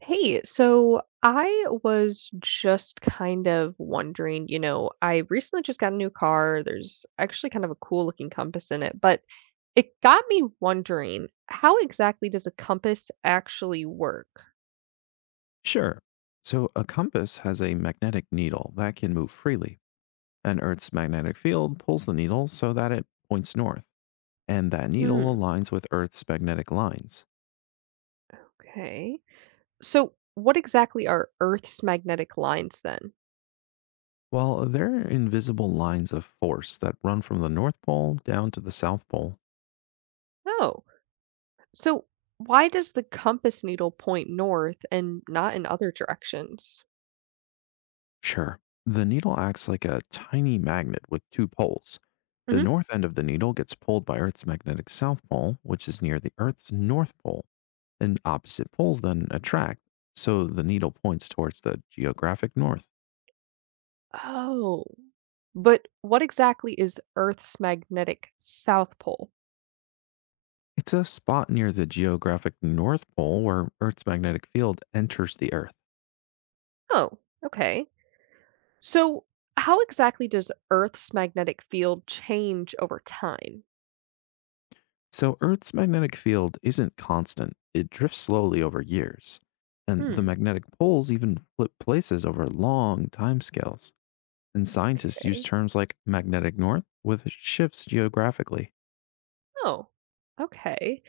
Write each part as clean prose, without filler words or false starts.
Hey, so I was just kind of wondering, I recently just got a new car. There's actually kind of a cool looking compass in it, but it got me wondering, how exactly does a compass actually work? Sure. So a compass has a magnetic needle that can move freely, and Earth's magnetic field pulls the needle so that it points north, and that needle Hmm, aligns with Earth's magnetic lines. okay. So, what exactly are Earth's magnetic lines then? Well, there are invisible lines of force that run from the North Pole down to the South Pole. Oh, so why does the compass needle point north and not in other directions? Sure. The needle acts like a tiny magnet with two poles. The north end of the needle gets pulled by Earth's magnetic south pole, which is near the Earth's north pole, and opposite poles then attract, so the needle points towards the geographic north. Oh. But what exactly is Earth's magnetic south pole? It's a spot near the geographic north pole where Earth's magnetic field enters the Earth. Oh, okay. So, how exactly does Earth's magnetic field change over time? So Earth's magnetic field isn't constant, it drifts slowly over years, and the Hmm. magnetic poles even flip places over long timescales. And scientists use Okay. terms like magnetic north with shifts geographically, Oh, okay.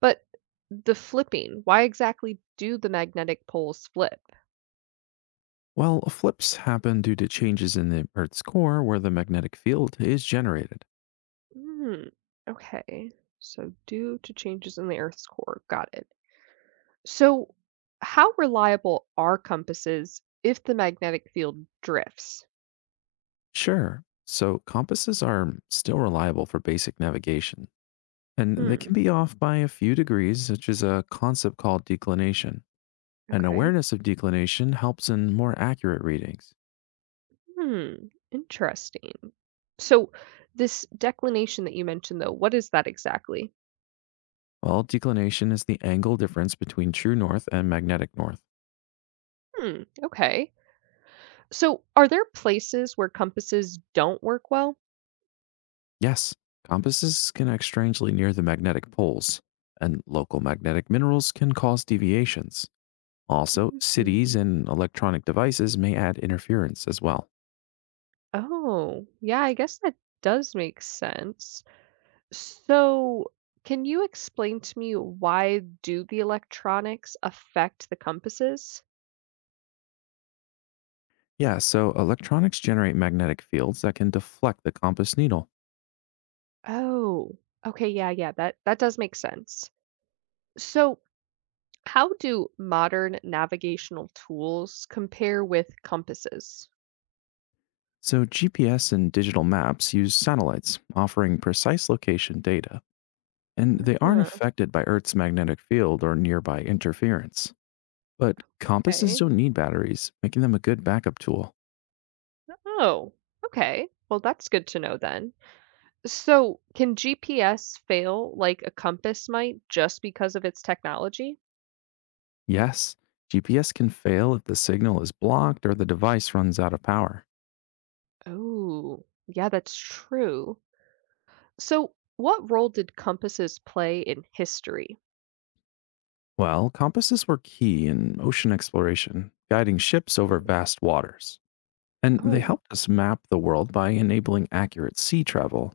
But the flipping, why exactly do the magnetic poles flip? while flips happen due to changes in the Earth's core where the magnetic field is generated. Hmm. Okay. So, due to changes in the Earth's core. Got it. So, how reliable are compasses if the magnetic field drifts? Sure, so compasses are still reliable for basic navigation, and they Hmm. can be off by a few degrees, such as a concept called declination. An Okay. awareness of declination helps in more accurate readings. Hmm. Interesting. So, this declination that you mentioned, though, what is that exactly? Well, declination is the angle difference between true north and magnetic north. Hmm. Okay. So, are there places where compasses don't work well? Yes, compasses can act strangely near the magnetic poles, and local magnetic minerals can cause deviations. Also, cities Hmm. and electronic devices may add interference as well. Oh, yeah, I guess that does make sense. So, can you explain to me why do the electronics affect the compasses? Yeah, so electronics generate magnetic fields that can deflect the compass needle. Oh, okay, yeah, yeah, that does make sense. So, how do modern navigational tools compare with compasses? So, GPS and digital maps use satellites, offering precise location data, and they aren't Huh, affected by Earth's magnetic field or nearby interference. But compasses okay. don't need batteries, making them a good backup tool. Oh, okay. Well, that's good to know then. So, can GPS fail like a compass might just because of its technology? Yes, GPS can fail if the signal is blocked or the device runs out of power. Oh, yeah, that's true. So, what role did compasses play in history? Well, compasses were key in ocean exploration, guiding ships over Hmm. vast waters. And they Oh, helped us map the world by enabling accurate sea travel,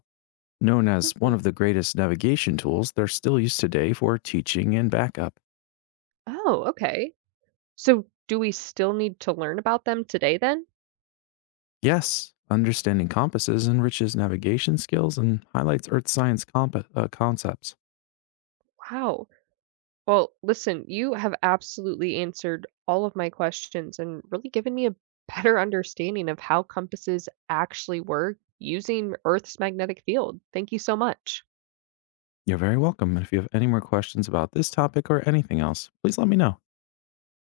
known as hmm. one of the greatest navigation tools they're still used today for teaching and backup. Oh, okay. So, do we still need to learn about them today then? Yes, understanding compasses enriches navigation skills and highlights Earth science concepts. Wow. Well, listen, you have absolutely answered all of my questions and really given me a better understanding of how compasses actually work using Earth's magnetic field. Thank you so much. You're very welcome. And if you have any more questions about this topic or anything else, please let me know.